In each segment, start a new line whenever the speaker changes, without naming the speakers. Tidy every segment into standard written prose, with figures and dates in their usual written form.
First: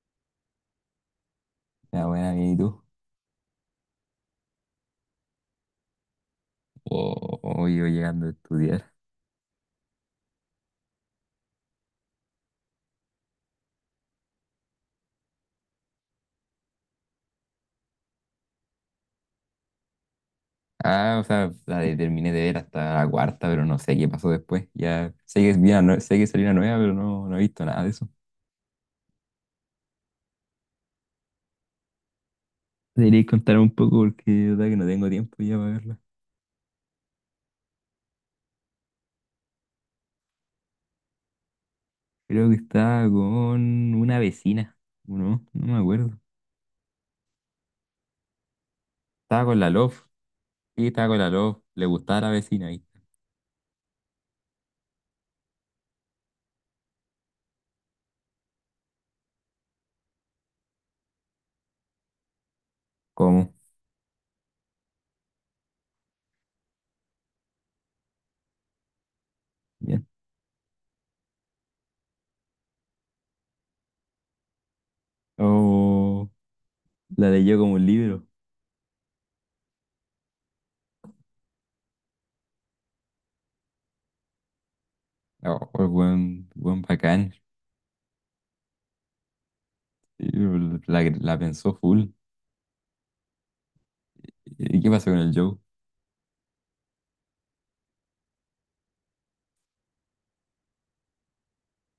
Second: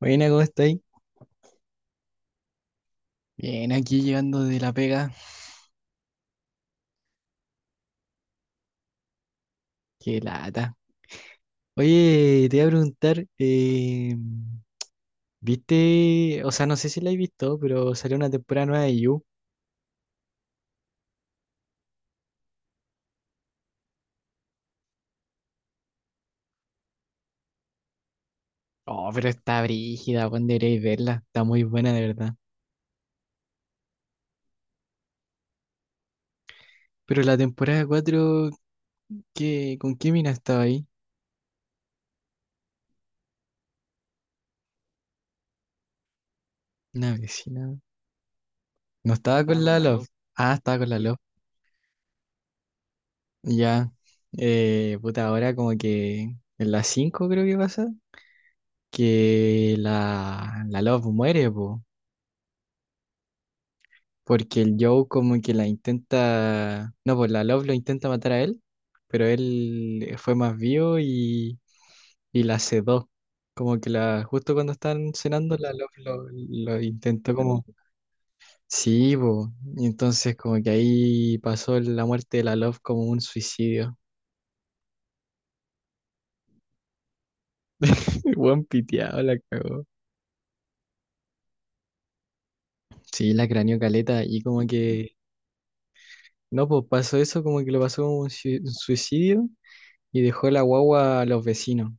Buena, ¿cómo estáis?
Ah, buena, bien, ¿y tú?
Bien, aquí llegando de la pega.
O yo llegando a estudiar.
Qué lata. Oye, te iba a preguntar, ¿viste? O sea, no sé si la he visto, pero salió una temporada nueva de You.
Ah, o sea, terminé de ver hasta la cuarta, pero no sé qué pasó después. Ya sé que, es bien, no, sé que salió una nueva, pero no, no he visto nada de eso.
Oh, pero está brígida, Juan, deberíais verla. Está muy buena, de verdad.
Deberíais contar un poco porque de verdad que no tengo tiempo ya para verla.
Pero la temporada cuatro, ¿qué, con qué mina estaba ahí?
Creo que estaba con una vecina, ¿o no? No me acuerdo.
Una vecina. No estaba
Estaba con
con
la
la Love.
Love.
Ah, estaba
Sí,
con la
estaba
Love.
con la Love. Le gustaba la vecina ahí.
Ya. Puta, ahora como que en la 5 creo que pasa, que la Love muere, pues.
¿Cómo?
Porque el Joe como que la intenta, no, pues la Love lo intenta matar a él, pero él
Bien.
fue más vivo y la sedó. Como que la, justo cuando están cenando, la Love lo,
Oh,
lo
la
intentó
leyó
como,
como un libro.
sí, bo. Y entonces como que ahí pasó la muerte de la Love como un suicidio.
Oh, buen bacán.
El Buen piteado la cagó.
Sí, la pensó full.
Sí, la craneó caleta y como
¿Y qué pasó
que,
con el Joe?
no, pues pasó eso, como que lo pasó como un un suicidio y dejó la guagua a los vecinos.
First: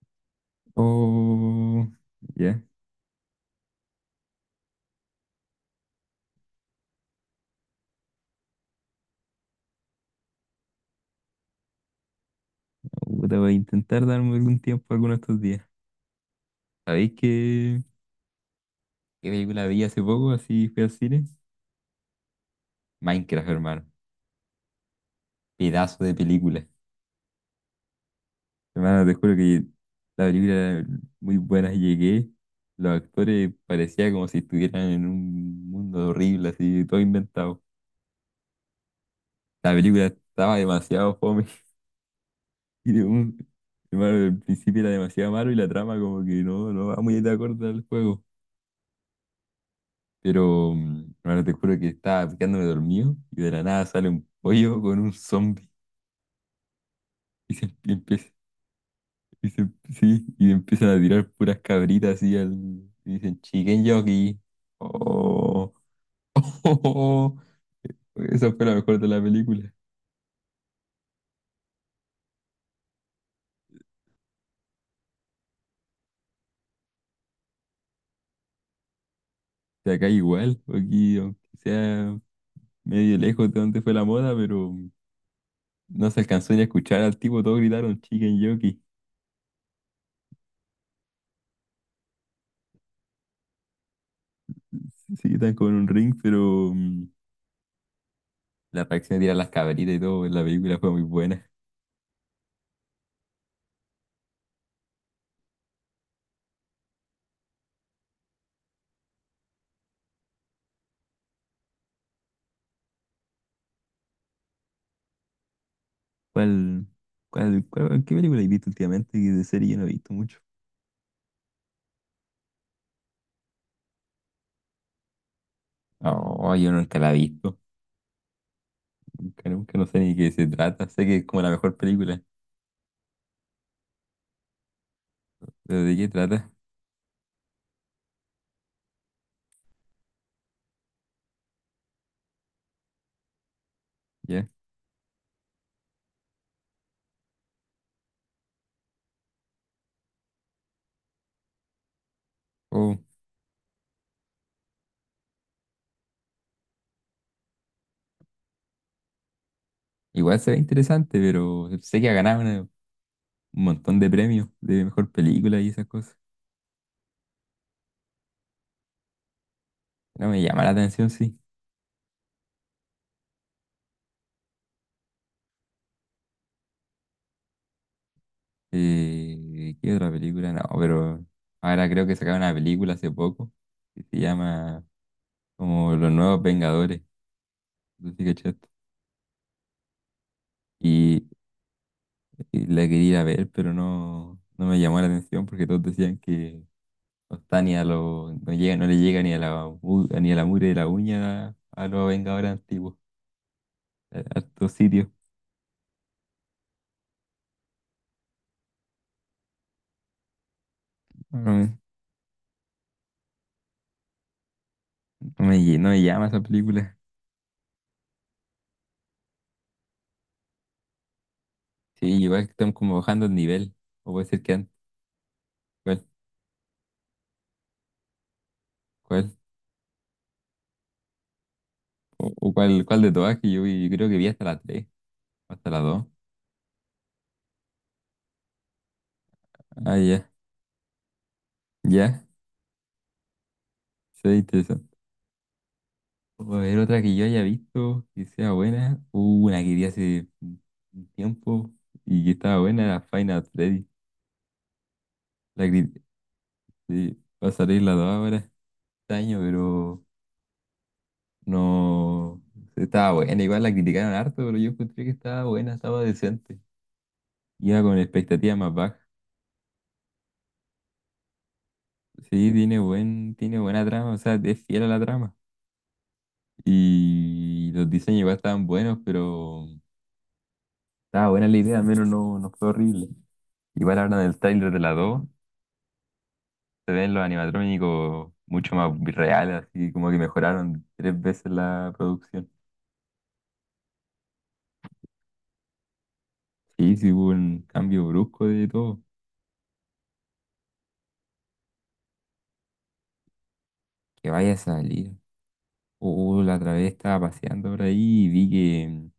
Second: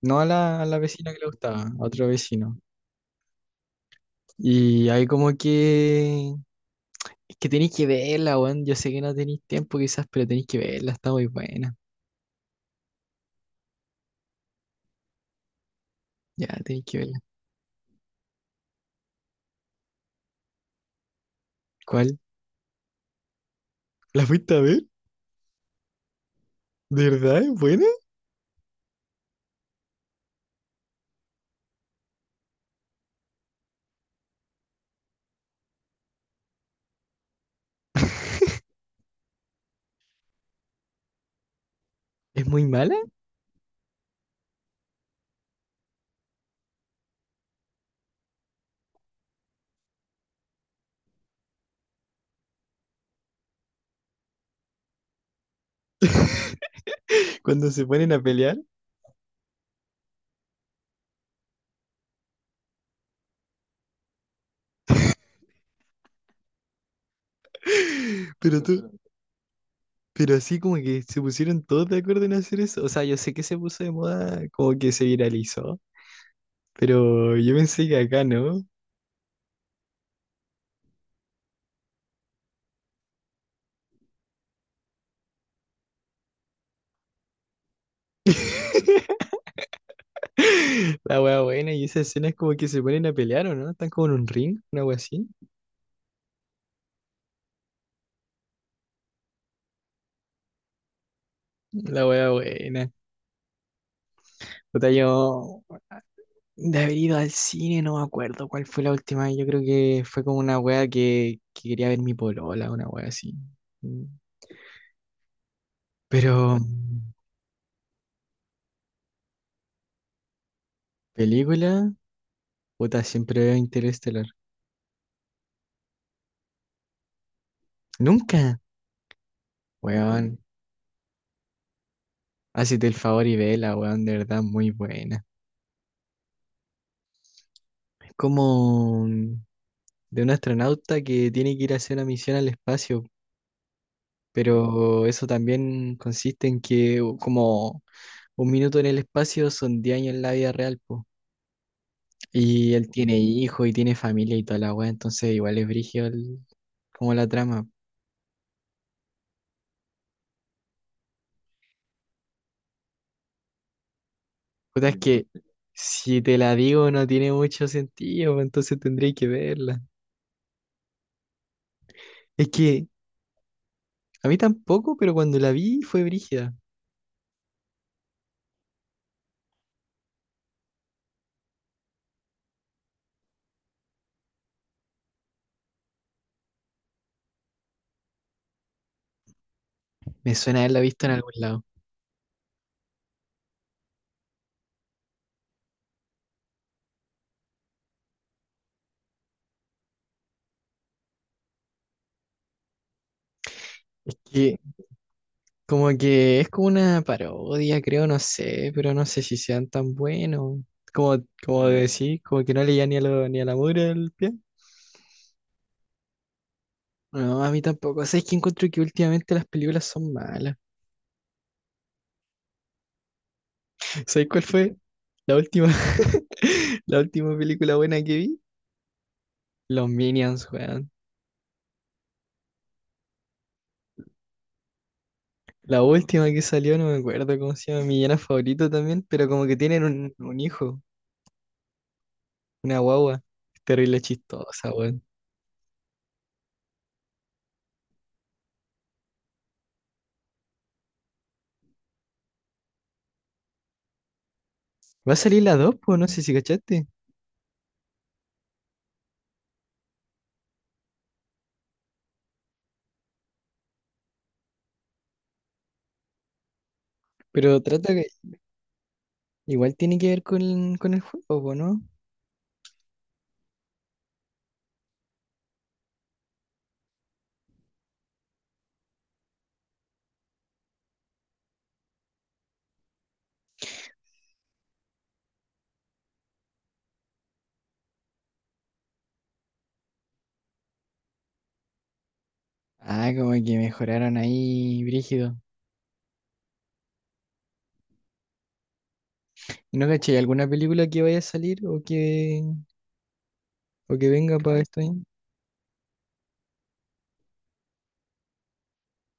No a la vecina que le gustaba, a
Oh,
otro vecino.
ya.
Y ahí como que. Es que tenéis que verla, weón. Yo sé que no tenéis tiempo quizás, pero tenéis que verla, está muy buena.
Puta, voy a intentar darme algún tiempo alguno de estos días.
Ya, tenéis que
¿Sabéis
verla.
qué película vi hace poco? Así fui al cine.
¿Cuál?
Minecraft, hermano.
¿La fuiste a ver?
Pedazo de película.
¿De verdad es buena?
Hermano, te juro que la película era muy buena. Llegué, los actores parecía como si estuvieran en un mundo horrible, así, todo inventado. La película estaba demasiado fome.
¿Es muy
Y
mala?
de un, Hermano, el principio era demasiado malo y la trama como que no, no va muy de acuerdo al juego. Pero ahora te juro que estaba picándome dormido y de la nada sale un pollo con un zombie y se
Cuando se
empie-
ponen a
empieza,
pelear.
y se- sí, y empiezan a tirar puras cabritas así al, y dicen chicken jockey. Oh, esa
Pero
fue la
tú,
mejor de la película.
pero así como que se pusieron todos de acuerdo en hacer eso. O sea, yo sé que se puso de moda, como que se viralizó. Pero yo pensé que acá no.
O sea, acá igual, aquí aunque sea medio lejos de donde fue la moda, pero no se alcanzó ni a escuchar al tipo, todos gritaron chicken jockey.
La wea buena, y esa escena es como que se ponen a pelear, ¿o no? Están como en un ring, una wea así.
Sí, están con un ring, pero la reacción de tirar las cabritas y todo en la película fue muy buena.
La wea buena. Puta, yo de haber ido al cine, no me acuerdo cuál fue la última vez. Yo creo que fue como una wea que quería ver mi polola, una wea así. Mm. Pero,
¿Cuál, qué película has visto últimamente? Que de serie yo no he visto mucho.
película, puta, siempre veo Interestelar.
Oh, yo nunca la he visto.
Nunca,
Nunca, nunca no sé ni de qué
weón.
se trata. Sé que es como la mejor película.
Hacete el favor y vela, weón, de verdad, muy buena.
Pero ¿de qué trata?
Es como de un astronauta que tiene que ir a hacer una misión al espacio,
Ya.
pero eso también consiste en que como un minuto en el espacio son 10 años en la vida real, po. Y él
Oh,
tiene hijos y tiene familia y toda la weá, entonces igual es brígido como la trama.
igual se ve interesante, pero sé que ha ganado un montón de premios de
Puta, es
mejor
que
película y esas cosas.
si te la digo no tiene mucho sentido, entonces tendréis que verla.
No me llama la atención, sí.
Es que a mí tampoco, pero cuando la vi fue brígida.
¿Qué otra película? No, pero ahora creo que sacaron una película hace poco que se llama como Los Nuevos Vengadores. No sé si cachaste.
Me suena haberla visto en algún lado.
Y la quería ir a ver, pero no, no me llamó la atención porque todos decían que no está ni a los, no llega, no le llega ni a la mugre de la uña a los Vengadores antiguos,
Es
a
que
estos sitios.
como que es como una parodia, creo, no sé, pero no sé si sean tan buenos. Como,
No
como Mm,
me,
decir, como que no leía ni a lo, ni a la mugre del pie.
no me llama esa película.
No, a mí tampoco. ¿Sabes que encuentro que últimamente las películas son malas?
Sí, igual que están como bajando el nivel. O puede
¿Sabes
ser
cuál
que antes,
fue la última,
¿cuál,
la última película buena que vi?
cuál?
Los Minions, weón.
O cuál de todas que yo vi? Yo creo que vi hasta la 3 hasta la
La
dos.
última que salió, no me acuerdo cómo se llama, mi villano favorito también, pero como que tienen
Ah,
un,
ya,
un hijo,
ya,
una guagua. Terrible
sí,
chistosa,
interesante.
weón.
O a ver, otra que yo haya visto que sea buena. Hubo una que vi hace un tiempo y que estaba buena, era Final Freddy.
Va a salir la
La
dos,
que
pues, no sé si cachaste.
eh, va a salir la 2 ahora este año, pero no, estaba buena. Igual la criticaron harto, pero yo encontré que estaba buena, estaba decente.
Pero
Iba
trata
con
que
expectativas más bajas.
igual tiene que ver con el juego, po, ¿no?
Sí, tiene buen, tiene buena trama, o sea, es fiel a la trama. Y los diseños igual estaban buenos, pero estaba buena la idea, al menos no, no fue horrible. Igual hablan del tráiler de la 2. Se ven los animatrónicos mucho más reales, así como que mejoraron tres veces la producción.
Ah, como que mejoraron ahí, brígido.
Sí, sí hubo un cambio brusco de todo.
¿Y no caché alguna película que vaya a salir o que
Que
venga
vaya a
para esto año?
salir. La otra vez estaba paseando por ahí y vi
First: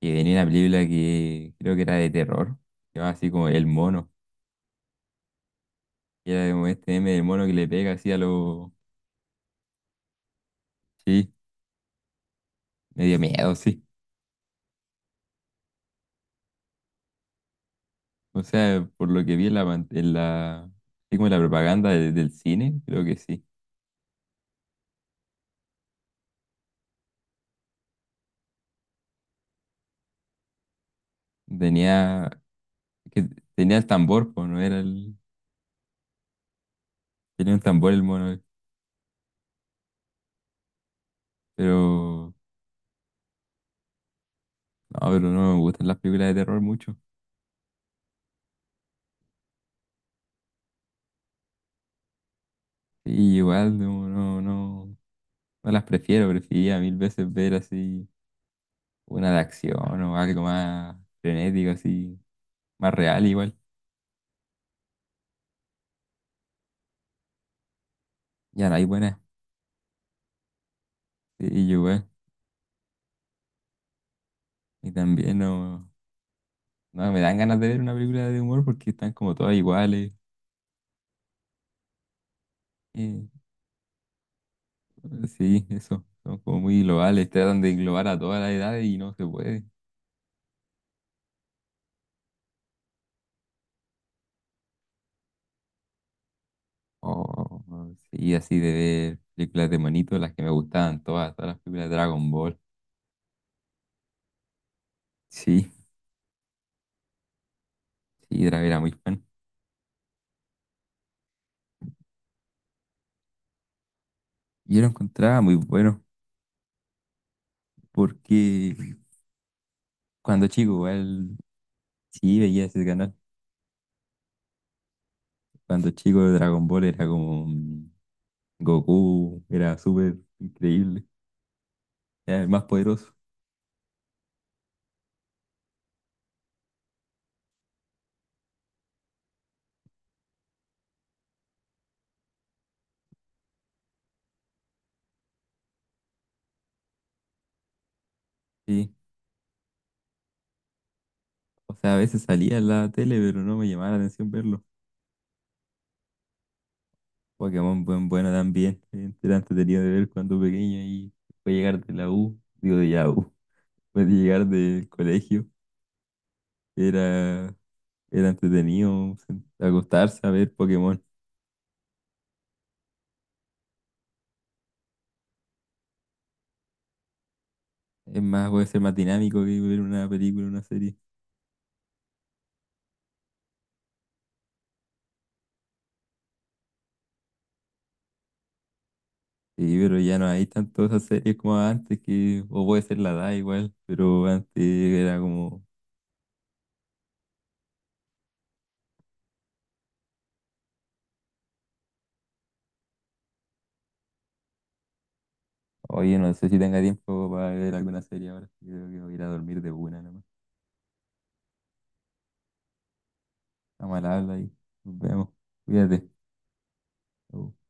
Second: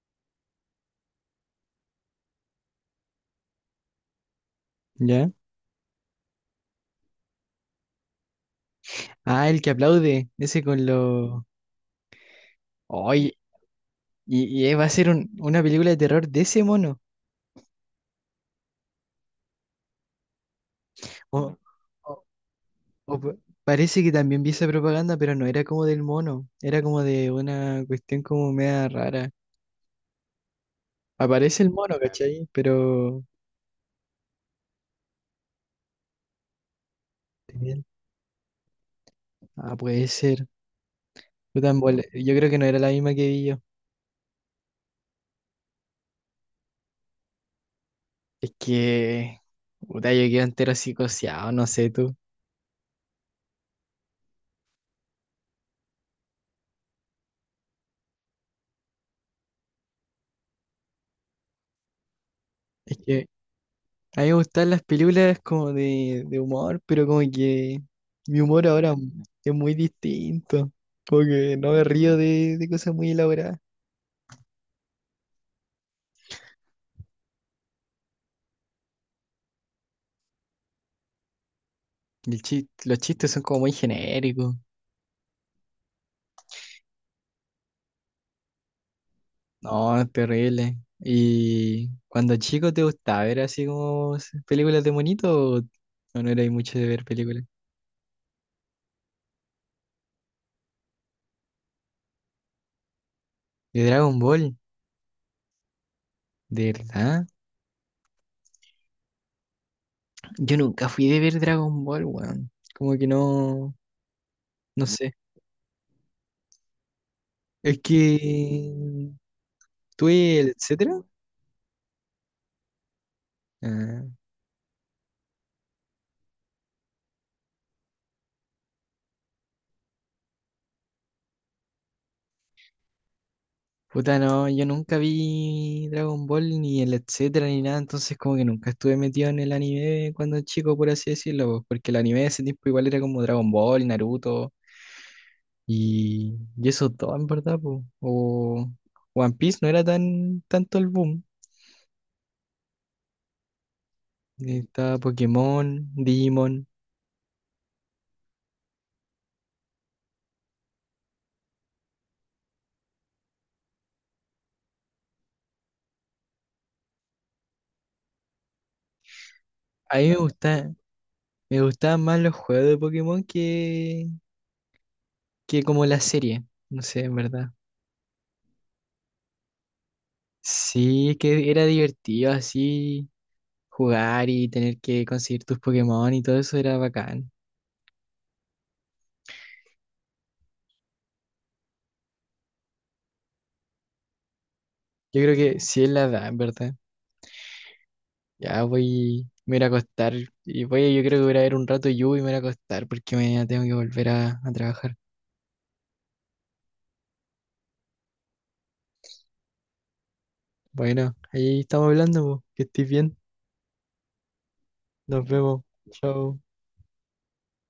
que venía una película que creo que era de terror. Que va así como El Mono.
¿Ya?
Que era como este meme del mono que le pega así a los...
Ah, el que aplaude, ese con
Sí,
los.
me dio
oye
miedo, sí.
y, y eh, va a ser una película de terror de ese mono.
O sea, por lo que vi en la... pan- En la... así como en la
O,
propaganda de-
o-
del cine, creo que
o pa-
sí.
parece que también vi esa propaganda, pero no era como del mono, era como de una cuestión como media rara. Aparece el mono,
Tenía
¿cachai? Pero.
que tenía el tambor, pues no era el. Tenía un tambor el mono,
Ah, puede ser. Puta, en bola.
pero.
Yo creo que no era la misma que vi yo.
No, pero no me gustan las películas de terror mucho.
Es que, puta, yo quedo entero psicoseado, no sé tú.
Sí, igual, no, no, no. No las prefiero, prefería mil veces ver así una de acción o algo más frenético, así, más
Es que
real igual.
a mí me gustan las películas como de humor, pero como que mi humor
Ya no hay
ahora
buenas.
es muy distinto. Como
Sí,
que no
yo
me
igual.
río de cosas muy elaboradas.
Y también no, me dan ganas de ver una película de humor porque están como todas iguales.
Y los
Eh,
chistes son como muy genéricos.
sí, eso. Son como muy globales. Tratan de englobar a toda la edad y no se puede.
No, es terrible. ¿Y cuando chico te gustaba ver así como películas de monito o no erais mucho de ver películas?
Oh, sí, así de ver películas de monito, las que me gustaban todas, todas las películas de Dragon Ball.
De Dragon Ball,
Sí,
¿de verdad?
sí, era muy fan.
Yo nunca fui de ver Dragon Ball, weón. Como que no,
Yo
no
lo
sé.
encontraba muy bueno,
Es
porque
que tuve
cuando
el
chico,
etcétera.
igual, sí veía ese canal.
Ah,
Cuando chico, Dragon Ball era como Goku, era súper increíble, era el más poderoso.
puta, no, yo nunca vi Dragon Ball ni el etcétera ni nada, entonces como que nunca estuve metido en el anime cuando chico, por así decirlo, po, porque el anime de ese tiempo igual era como Dragon Ball, Naruto y eso todo, en verdad, po. O
Sí,
One Piece no era tan tanto el boom.
o sea, a veces salía en la tele, pero no me llamaba la atención verlo.
Estaba Pokémon, Digimon.
Pokémon, bueno también, era entretenido de ver cuando pequeño y fue llegar de la U, digo de Yahoo. Después de llegar del colegio, era, era, entretenido
A mí me
acostarse a ver
gusta,
Pokémon.
Me gustaban más los juegos de Pokémon que como la serie. No sé, en verdad.
Es más, puede ser más dinámico que ver una película, una serie.
Sí, que era divertido así jugar y tener que conseguir tus Pokémon y todo eso era bacán.
Sí, pero ya no hay tanto esas series como antes, que, o puede ser la edad igual, pero antes era
Yo creo que
como,
sí es la edad, en verdad. Ya voy, me voy a ir a acostar y voy, yo creo que voy a ir a ver un rato Yu y me voy a ir a acostar porque mañana tengo que volver a trabajar.
oye, no sé si tenga tiempo para ver alguna serie ahora. Yo creo que voy a ir a dormir de una nomás.
Bueno, ahí estamos hablando, po. Que estés bien.
Estamos mal habla y nos
Nos
vemos.
vemos.
Cuídate.
Chao.
Chau.